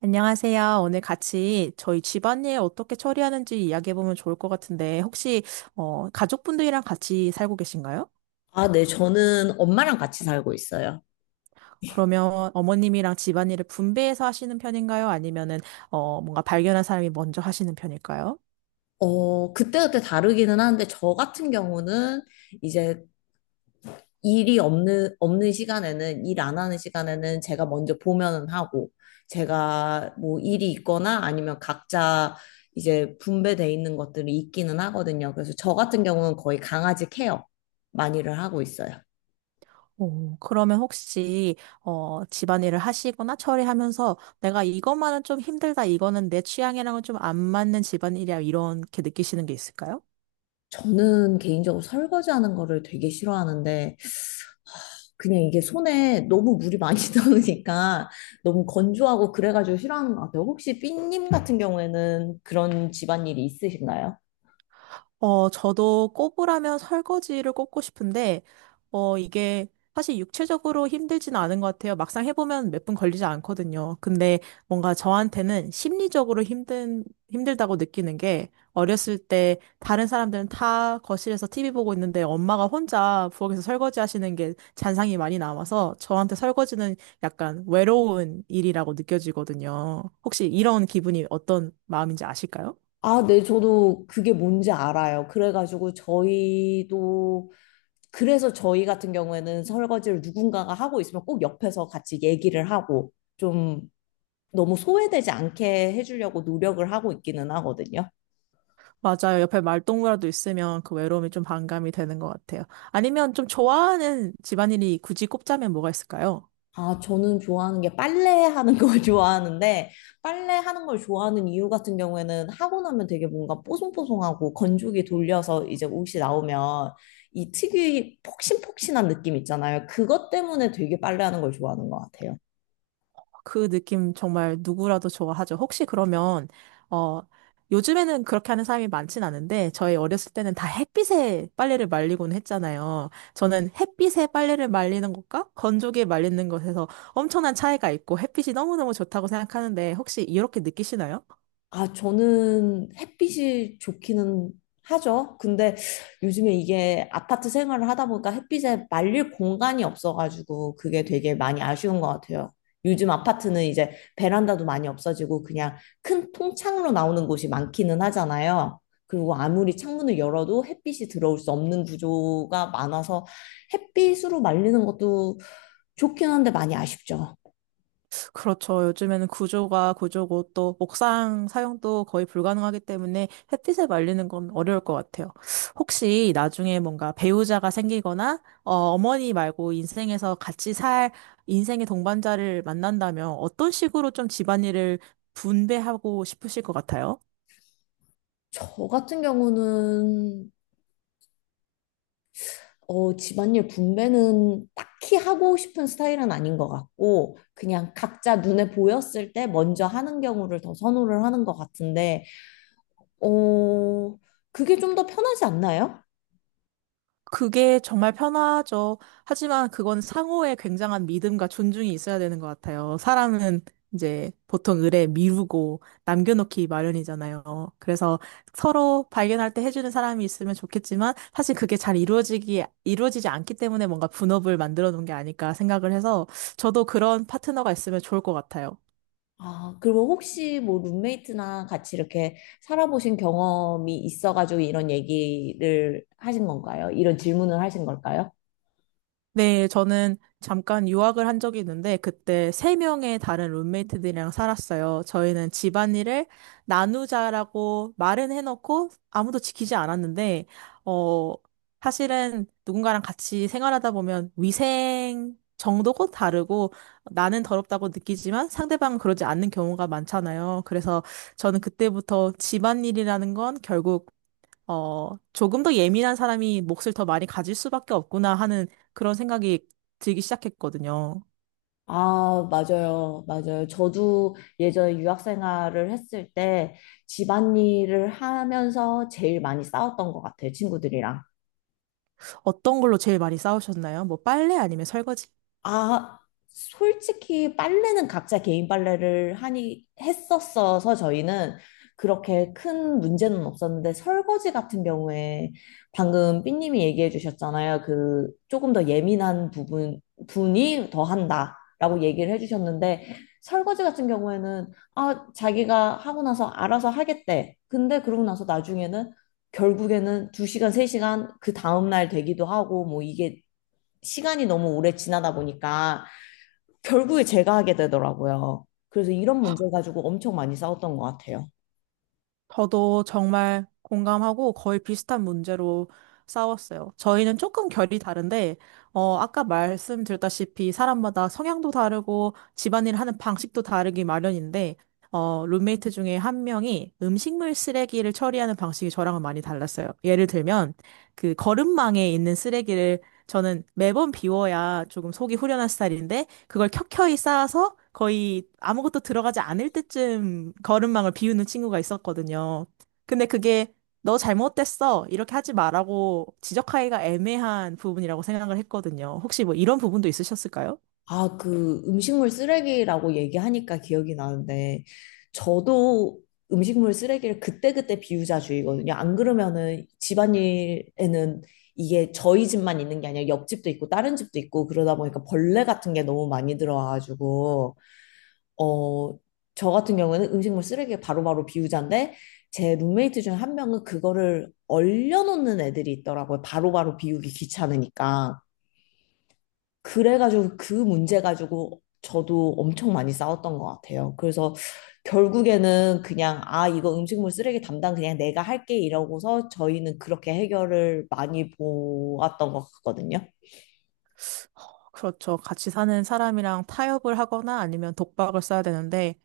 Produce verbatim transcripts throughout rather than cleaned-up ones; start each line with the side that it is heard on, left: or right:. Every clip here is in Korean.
right: 안녕하세요. 오늘 같이 저희 집안일 어떻게 처리하는지 이야기해보면 좋을 것 같은데, 혹시, 어, 가족분들이랑 같이 살고 계신가요?
left: 아, 네, 저는 엄마랑 같이 살고 있어요.
right: 그러면 어머님이랑 집안일을 분배해서 하시는 편인가요? 아니면은, 어, 뭔가 발견한 사람이 먼저 하시는 편일까요?
left: 어, 그때그때 다르기는 하는데, 저 같은 경우는 이제 일이 없는, 없는 시간에는, 일 안 하는 시간에는 제가 먼저 보면은 하고, 제가 뭐 일이 있거나 아니면 각자 이제 분배돼 있는 것들이 있기는 하거든요. 그래서 저 같은 경우는 거의 강아지 케어 많이를 하고 있어요.
right: 오, 그러면 혹시, 어, 집안일을 하시거나 처리하면서 내가 이것만은 좀 힘들다, 이거는 내 취향이랑은 좀 안 맞는 집안일이야, 이렇게 느끼시는 게 있을까요?
left: 저는 개인적으로 설거지하는 거를 되게 싫어하는데, 그냥 이게 손에 너무 물이 많이 나오니까 너무 건조하고 그래가지고 싫어하는 것 같아요. 혹시 삐님 같은 경우에는 그런 집안일이 있으신가요?
right: 어, 저도 꼽으라면 설거지를 꼽고 싶은데, 어, 이게 사실 육체적으로 힘들지는 않은 것 같아요. 막상 해보면 몇 분 걸리지 않거든요. 근데 뭔가 저한테는 심리적으로 힘든, 힘들다고 느끼는 게, 어렸을 때 다른 사람들은 다 거실에서 티비 보고 있는데 엄마가 혼자 부엌에서 설거지 하시는 게 잔상이 많이 남아서 저한테 설거지는 약간 외로운 일이라고 느껴지거든요. 혹시 이런 기분이 어떤 마음인지 아실까요?
left: 아, 네, 저도 그게 뭔지 알아요. 그래가지고 저희도, 그래서 저희 같은 경우에는 설거지를 누군가가 하고 있으면 꼭 옆에서 같이 얘기를 하고 좀 너무 소외되지 않게 해주려고 노력을 하고 있기는 하거든요.
right: 맞아요. 옆에 말동무라도 있으면 그 외로움이 좀 반감이 되는 것 같아요. 아니면 좀 좋아하는 집안일이 굳이 꼽자면 뭐가 있을까요?
left: 아, 저는 좋아하는 게 빨래하는 걸 좋아하는데, 빨래하는 걸 좋아하는 이유 같은 경우에는 하고 나면 되게 뭔가 뽀송뽀송하고 건조기 돌려서 이제 옷이 나오면 이 특유의 폭신폭신한 느낌 있잖아요. 그것 때문에 되게 빨래하는 걸 좋아하는 것 같아요.
right: 그 느낌 정말 누구라도 좋아하죠. 혹시 그러면, 어, 요즘에는 그렇게 하는 사람이 많진 않은데, 저희 어렸을 때는 다 햇빛에 빨래를 말리곤 했잖아요. 저는 햇빛에 빨래를 말리는 것과 건조기에 말리는 것에서 엄청난 차이가 있고, 햇빛이 너무너무 좋다고 생각하는데, 혹시 이렇게 느끼시나요?
left: 아, 저는 햇빛이 좋기는 하죠. 근데 요즘에 이게 아파트 생활을 하다 보니까 햇빛에 말릴 공간이 없어가지고 그게 되게 많이 아쉬운 것 같아요. 요즘 아파트는 이제 베란다도 많이 없어지고 그냥 큰 통창으로 나오는 곳이 많기는 하잖아요. 그리고 아무리 창문을 열어도 햇빛이 들어올 수 없는 구조가 많아서 햇빛으로 말리는 것도 좋긴 한데 많이 아쉽죠.
right: 그렇죠. 요즘에는 구조가 구조고 또 옥상 사용도 거의 불가능하기 때문에 햇빛에 말리는 건 어려울 것 같아요. 혹시 나중에 뭔가 배우자가 생기거나 어, 어머니 말고 인생에서 같이 살 인생의 동반자를 만난다면 어떤 식으로 좀 집안일을 분배하고 싶으실 것 같아요?
left: 저 같은 경우는 어, 집안일 분배는 딱히 하고 싶은 스타일은 아닌 것 같고, 그냥 각자 눈에 보였을 때 먼저 하는 경우를 더 선호를 하는 것 같은데, 어, 그게 좀 더 편하지 않나요?
right: 그게 정말 편하죠. 하지만 그건 상호의 굉장한 믿음과 존중이 있어야 되는 것 같아요. 사람은 이제 보통 의뢰 미루고 남겨놓기 마련이잖아요. 그래서 서로 발견할 때 해주는 사람이 있으면 좋겠지만 사실 그게 잘 이루어지기, 이루어지지 않기 때문에 뭔가 분업을 만들어 놓은 게 아닐까 생각을 해서 저도 그런 파트너가 있으면 좋을 것 같아요.
left: 아, 그리고 혹시 뭐 룸메이트나 같이 이렇게 살아보신 경험이 있어가지고 이런 얘기를 하신 건가요? 이런 질문을 하신 걸까요?
right: 네, 저는 잠깐 유학을 한 적이 있는데, 그때 세 명의 다른 룸메이트들이랑 살았어요. 저희는 집안일을 나누자라고 말은 해놓고 아무도 지키지 않았는데, 어, 사실은 누군가랑 같이 생활하다 보면 위생 정도고 다르고, 나는 더럽다고 느끼지만 상대방은 그러지 않는 경우가 많잖아요. 그래서 저는 그때부터 집안일이라는 건 결국 어, 조금 더 예민한 사람이 몫을 더 많이 가질 수밖에 없구나 하는 그런 생각이 들기 시작했거든요.
left: 아, 맞아요. 맞아요. 저도 예전에 유학 생활을 했을 때 집안일을 하면서 제일 많이 싸웠던 것 같아요, 친구들이랑.
right: 어떤 걸로 제일 많이 싸우셨나요? 뭐 빨래 아니면 설거지?
left: 아, 솔직히 빨래는 각자 개인 빨래를 하니 했었어서 저희는 그렇게 큰 문제는 없었는데 설거지 같은 경우에 방금 삐님이 얘기해 주셨잖아요. 그 조금 더 예민한 부분 분이 더 한다라고 얘기를 해 주셨는데 설거지 같은 경우에는 아, 자기가 하고 나서 알아서 하겠대. 근데 그러고 나서 나중에는 결국에는 두 시간, 세 시간 그 다음날 되기도 하고 뭐 이게 시간이 너무 오래 지나다 보니까 결국에 제가 하게 되더라고요. 그래서 이런 문제 가지고 엄청 많이 싸웠던 것 같아요.
right: 저도 정말 공감하고 거의 비슷한 문제로 싸웠어요. 저희는 조금 결이 다른데, 어, 아까 말씀드렸다시피 사람마다 성향도 다르고 집안일 하는 방식도 다르기 마련인데, 어, 룸메이트 중에 한 명이 음식물 쓰레기를 처리하는 방식이 저랑은 많이 달랐어요. 예를 들면, 그 거름망에 있는 쓰레기를 저는 매번 비워야 조금 속이 후련한 스타일인데, 그걸 켜켜이 쌓아서 거의 아무것도 들어가지 않을 때쯤 걸음망을 비우는 친구가 있었거든요. 근데 그게 너 잘못됐어. 이렇게 하지 마라고 지적하기가 애매한 부분이라고 생각을 했거든요. 혹시 뭐 이런 부분도 있으셨을까요?
left: 아, 그 음식물 쓰레기라고 얘기하니까 기억이 나는데 저도 음식물 쓰레기를 그때그때 비우자주의거든요. 안 그러면은 집안일에는 이게 저희 집만 있는 게 아니라 옆집도 있고 다른 집도 있고 그러다 보니까 벌레 같은 게 너무 많이 들어와가지고 어, 저 같은 경우에는 음식물 쓰레기 바로바로 비우자인데 제 룸메이트 중 한 명은 그거를 얼려놓는 애들이 있더라고요. 바로바로 비우기 귀찮으니까. 그래가지고 그 문제 가지고 저도 엄청 많이 싸웠던 것 같아요. 그래서 결국에는 그냥 아, 이거 음식물 쓰레기 담당 그냥 내가 할게 이러고서 저희는 그렇게 해결을 많이 보았던 것 같거든요.
right: 그렇죠. 같이 사는 사람이랑 타협을 하거나 아니면 독박을 써야 되는데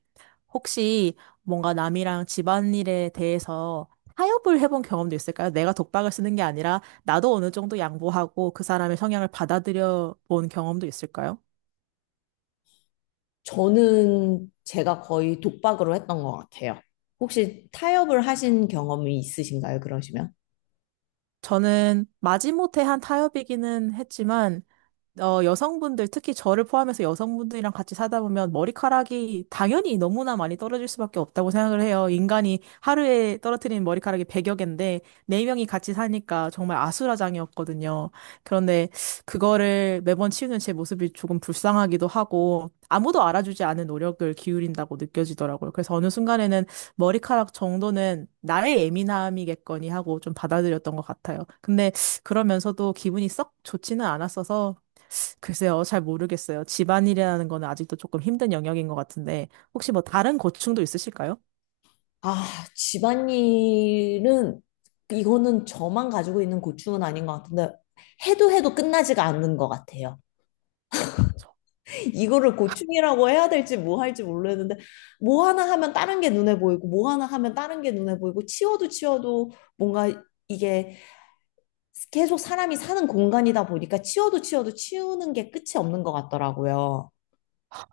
right: 혹시 뭔가 남이랑 집안일에 대해서 타협을 해본 경험도 있을까요? 내가 독박을 쓰는 게 아니라 나도 어느 정도 양보하고 그 사람의 성향을 받아들여 본 경험도 있을까요?
left: 저는 제가 거의 독박으로 했던 것 같아요. 혹시 타협을 하신 경험이 있으신가요, 그러시면?
right: 저는 마지못해 한 타협이기는 했지만 어, 여성분들, 특히 저를 포함해서 여성분들이랑 같이 사다 보면 머리카락이 당연히 너무나 많이 떨어질 수밖에 없다고 생각을 해요. 인간이 하루에 떨어뜨리는 머리카락이 백여 개인데, 네명이 같이 사니까 정말 아수라장이었거든요. 그런데 그거를 매번 치우는 제 모습이 조금 불쌍하기도 하고, 아무도 알아주지 않은 노력을 기울인다고 느껴지더라고요. 그래서 어느 순간에는 머리카락 정도는 나의 예민함이겠거니 하고 좀 받아들였던 것 같아요. 근데 그러면서도 기분이 썩 좋지는 않았어서 글쎄요, 잘 모르겠어요. 집안일이라는 거는 아직도 조금 힘든 영역인 것 같은데, 혹시 뭐 다른 고충도 있으실까요?
left: 아, 집안일은, 이거는 저만 가지고 있는 고충은 아닌 것 같은데, 해도 해도 끝나지가 않는 것 같아요. 이거를 고충이라고 해야 될지 뭐 할지 모르겠는데, 뭐 하나 하면 다른 게 눈에 보이고, 뭐 하나 하면 다른 게 눈에 보이고, 치워도 치워도 뭔가 이게 계속 사람이 사는 공간이다 보니까 치워도 치워도 치우는 게 끝이 없는 것 같더라고요.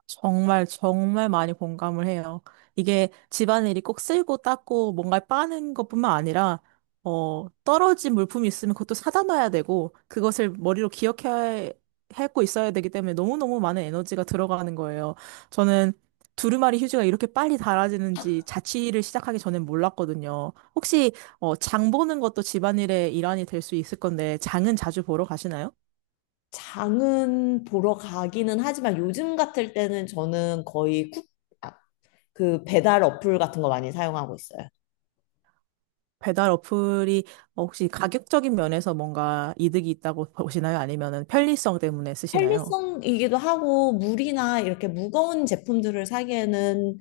right: 정말, 정말 많이 공감을 해요. 이게 집안일이 꼭 쓸고 닦고 뭔가 빠는 것뿐만 아니라, 어, 떨어진 물품이 있으면 그것도 사다 놔야 되고, 그것을 머리로 기억해, 하고 있어야 되기 때문에 너무너무 많은 에너지가 들어가는 거예요. 저는 두루마리 휴지가 이렇게 빨리 닳아지는지 자취를 시작하기 전엔 몰랐거든요. 혹시, 어, 장 보는 것도 집안일의 일환이 될 수 있을 건데, 장은 자주 보러 가시나요?
left: 장은 보러 가기는 하지만 요즘 같을 때는 저는 거의 쿠, 아, 그 배달 어플 같은 거 많이 사용하고 있어요.
right: 배달 어플이 어, 혹시 가격적인 면에서 뭔가 이득이 있다고 보시나요? 아니면은 편리성 때문에 쓰시나요?
left: 편리성이기도 하고 물이나 이렇게 무거운 제품들을 사기에는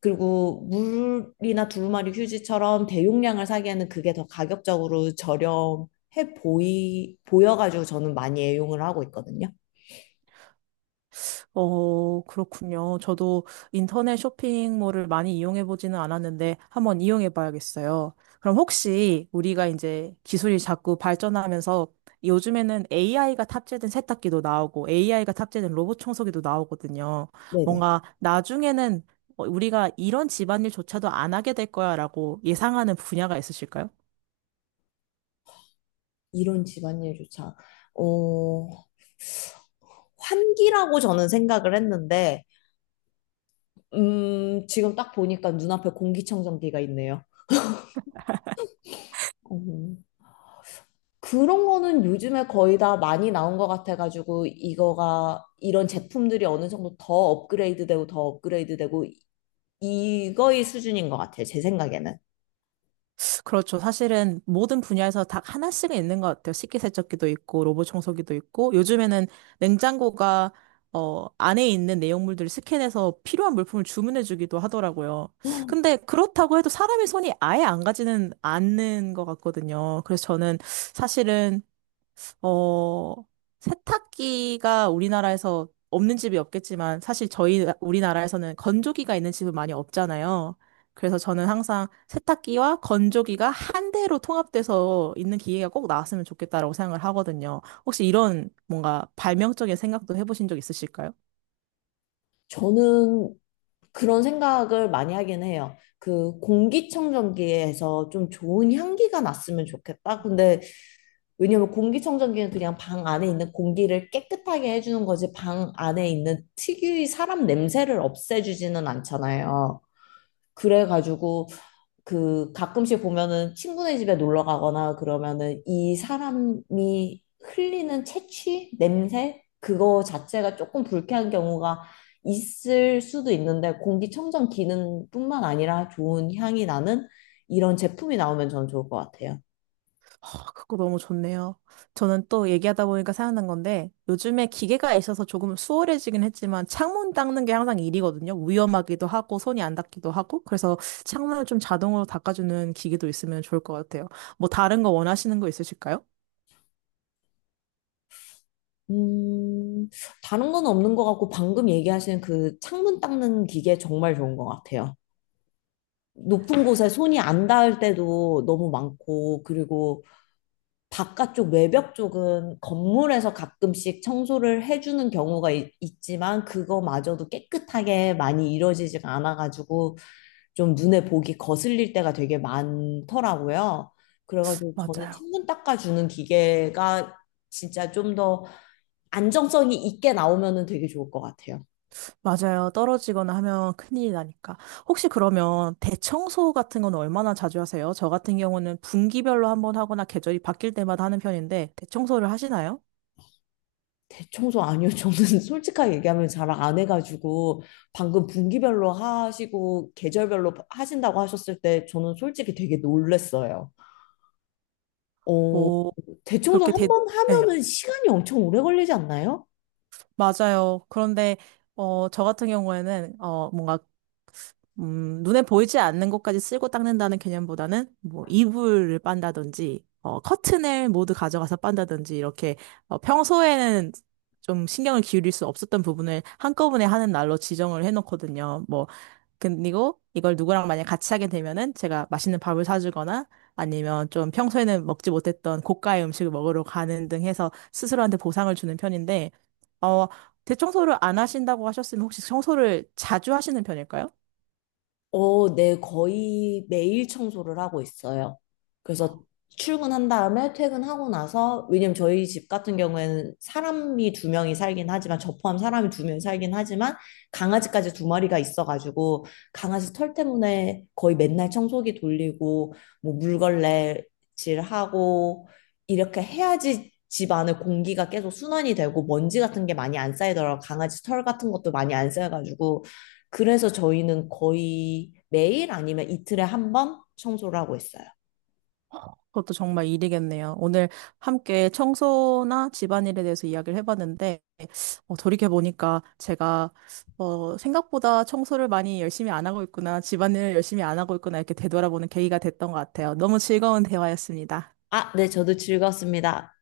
left: 그리고 물이나 두루마리 휴지처럼 대용량을 사기에는 그게 더 가격적으로 저렴해 보이 보여가지고 저는 많이 애용을 하고 있거든요.
right: 어, 그렇군요. 저도 인터넷 쇼핑몰을 많이 이용해 보지는 않았는데 한번 이용해 봐야겠어요. 그럼 혹시 우리가 이제 기술이 자꾸 발전하면서 요즘에는 에이아이가 탑재된 세탁기도 나오고 에이아이가 탑재된 로봇 청소기도 나오거든요.
left: 네네.
right: 뭔가 나중에는 어, 우리가 이런 집안일조차도 안 하게 될 거야라고 예상하는 분야가 있으실까요?
left: 이런 집안일조차 어 환기라고 저는 생각을 했는데 음, 지금 딱 보니까 눈앞에 공기청정기가 있네요. 음, 그런 거는 요즘에 거의 다 많이 나온 것 같아가지고, 이거가, 이런 제품들이 어느 정도 더 업그레이드 되고, 더 업그레이드 되고, 이거의 수준인 것 같아요. 제 생각에는.
right: 그렇죠. 사실은 모든 분야에서 다 하나씩은 있는 것 같아요. 식기세척기도 있고, 로봇 청소기도 있고, 요즘에는 냉장고가, 어, 안에 있는 내용물들을 스캔해서 필요한 물품을 주문해주기도 하더라고요. 근데 그렇다고 해도 사람의 손이 아예 안 가지는 않는 것 같거든요. 그래서 저는 사실은 어, 세탁기가 우리나라에서 없는 집이 없겠지만 사실 저희 우리나라에서는 건조기가 있는 집은 많이 없잖아요. 그래서 저는 항상 세탁기와 건조기가 한 대로 통합돼서 있는 기계가 꼭 나왔으면 좋겠다라고 생각을 하거든요. 혹시 이런 뭔가 발명적인 생각도 해보신 적 있으실까요?
left: 저는 그런 생각을 많이 하긴 해요. 그 공기청정기에서 좀 좋은 향기가 났으면 좋겠다. 근데 왜냐면 공기청정기는 그냥 방 안에 있는 공기를 깨끗하게 해주는 거지 방 안에 있는 특유의 사람 냄새를 없애주지는 않잖아요. 그래가지고 그 가끔씩 보면은 친구네 집에 놀러 가거나 그러면은 이 사람이 흘리는 채취 냄새 그거 자체가 조금 불쾌한 경우가 있을 수도 있는데 공기청정 기능뿐만 아니라 좋은 향이 나는 이런 제품이 나오면 저는 좋을 것 같아요.
right: 아, 그거 너무 좋네요. 저는 또 얘기하다 보니까 생각난 건데, 요즘에 기계가 있어서 조금 수월해지긴 했지만, 창문 닦는 게 항상 일이거든요. 위험하기도 하고, 손이 안 닦기도 하고, 그래서 창문을 좀 자동으로 닦아주는 기계도 있으면 좋을 것 같아요. 뭐 다른 거 원하시는 거 있으실까요?
left: 음, 다른 건 없는 것 같고 방금 얘기하신 그 창문 닦는 기계 정말 좋은 것 같아요. 높은 곳에 손이 안 닿을 때도 너무 많고 그리고 바깥쪽 외벽 쪽은 건물에서 가끔씩 청소를 해주는 경우가 있, 지만 그거마저도 깨끗하게 많이 이루어지지가 않아가지고 좀 눈에 보기 거슬릴 때가 되게 많더라고요. 그래가지고 저는
right: 맞아요.
left: 창문 닦아주는 기계가 진짜 좀 더 안정성이 있게 나오면은 되게 좋을 것 같아요.
right: 맞아요. 떨어지거나 하면 큰일이 나니까. 혹시 그러면 대청소 같은 건 얼마나 자주 하세요? 저 같은 경우는 분기별로 한 번 하거나 계절이 바뀔 때마다 하는 편인데, 대청소를 하시나요?
left: 대청소 아니요. 저는 솔직하게 얘기하면 잘 안 해가지고 방금 분기별로 하시고 계절별로 하신다고 하셨을 때 저는 솔직히 되게 놀랬어요. 어,
right: 뭐,
left: 대청소
right: 그렇게
left: 한
right: 대,
left: 번
right: 네.
left: 하면은 시간이 엄청 오래 걸리지 않나요?
right: 맞아요. 그런데, 어, 저 같은 경우에는, 어, 뭔가, 음, 눈에 보이지 않는 것까지 쓸고 닦는다는 개념보다는, 뭐, 이불을 빤다든지, 어, 커튼을 모두 가져가서 빤다든지, 이렇게, 어, 평소에는 좀 신경을 기울일 수 없었던 부분을 한꺼번에 하는 날로 지정을 해놓거든요. 뭐, 그리고 이걸 누구랑 만약 같이 하게 되면은 제가 맛있는 밥을 사주거나 아니면 좀 평소에는 먹지 못했던 고가의 음식을 먹으러 가는 등 해서 스스로한테 보상을 주는 편인데, 어, 대청소를 안 하신다고 하셨으면 혹시 청소를 자주 하시는 편일까요?
left: 어, 네, 거의 매일 청소를 하고 있어요. 그래서 출근한 다음에 퇴근하고 나서, 왜냐면 저희 집 같은 경우에는 사람이 두 명이 살긴 하지만, 저 포함 사람이 두 명이 살긴 하지만, 강아지까지 두 마리가 있어가지고, 강아지 털 때문에 거의 맨날 청소기 돌리고, 뭐 물걸레질 하고, 이렇게 해야지 집 안에 공기가 계속 순환이 되고, 먼지 같은 게 많이 안 쌓이더라고요. 강아지 털 같은 것도 많이 안 쌓여가지고, 그래서 저희는 거의 매일 아니면 이틀에 한 번 청소를 하고 있어요.
right: 그것도 정말 일이겠네요. 오늘 함께 청소나 집안일에 대해서 이야기를 해봤는데, 어, 돌이켜 보니까 제가 어, 생각보다 청소를 많이 열심히 안 하고 있구나, 집안일을 열심히 안 하고 있구나 이렇게 되돌아보는 계기가 됐던 것 같아요. 너무 즐거운 대화였습니다.
left: 아, 네, 저도 즐거웠습니다.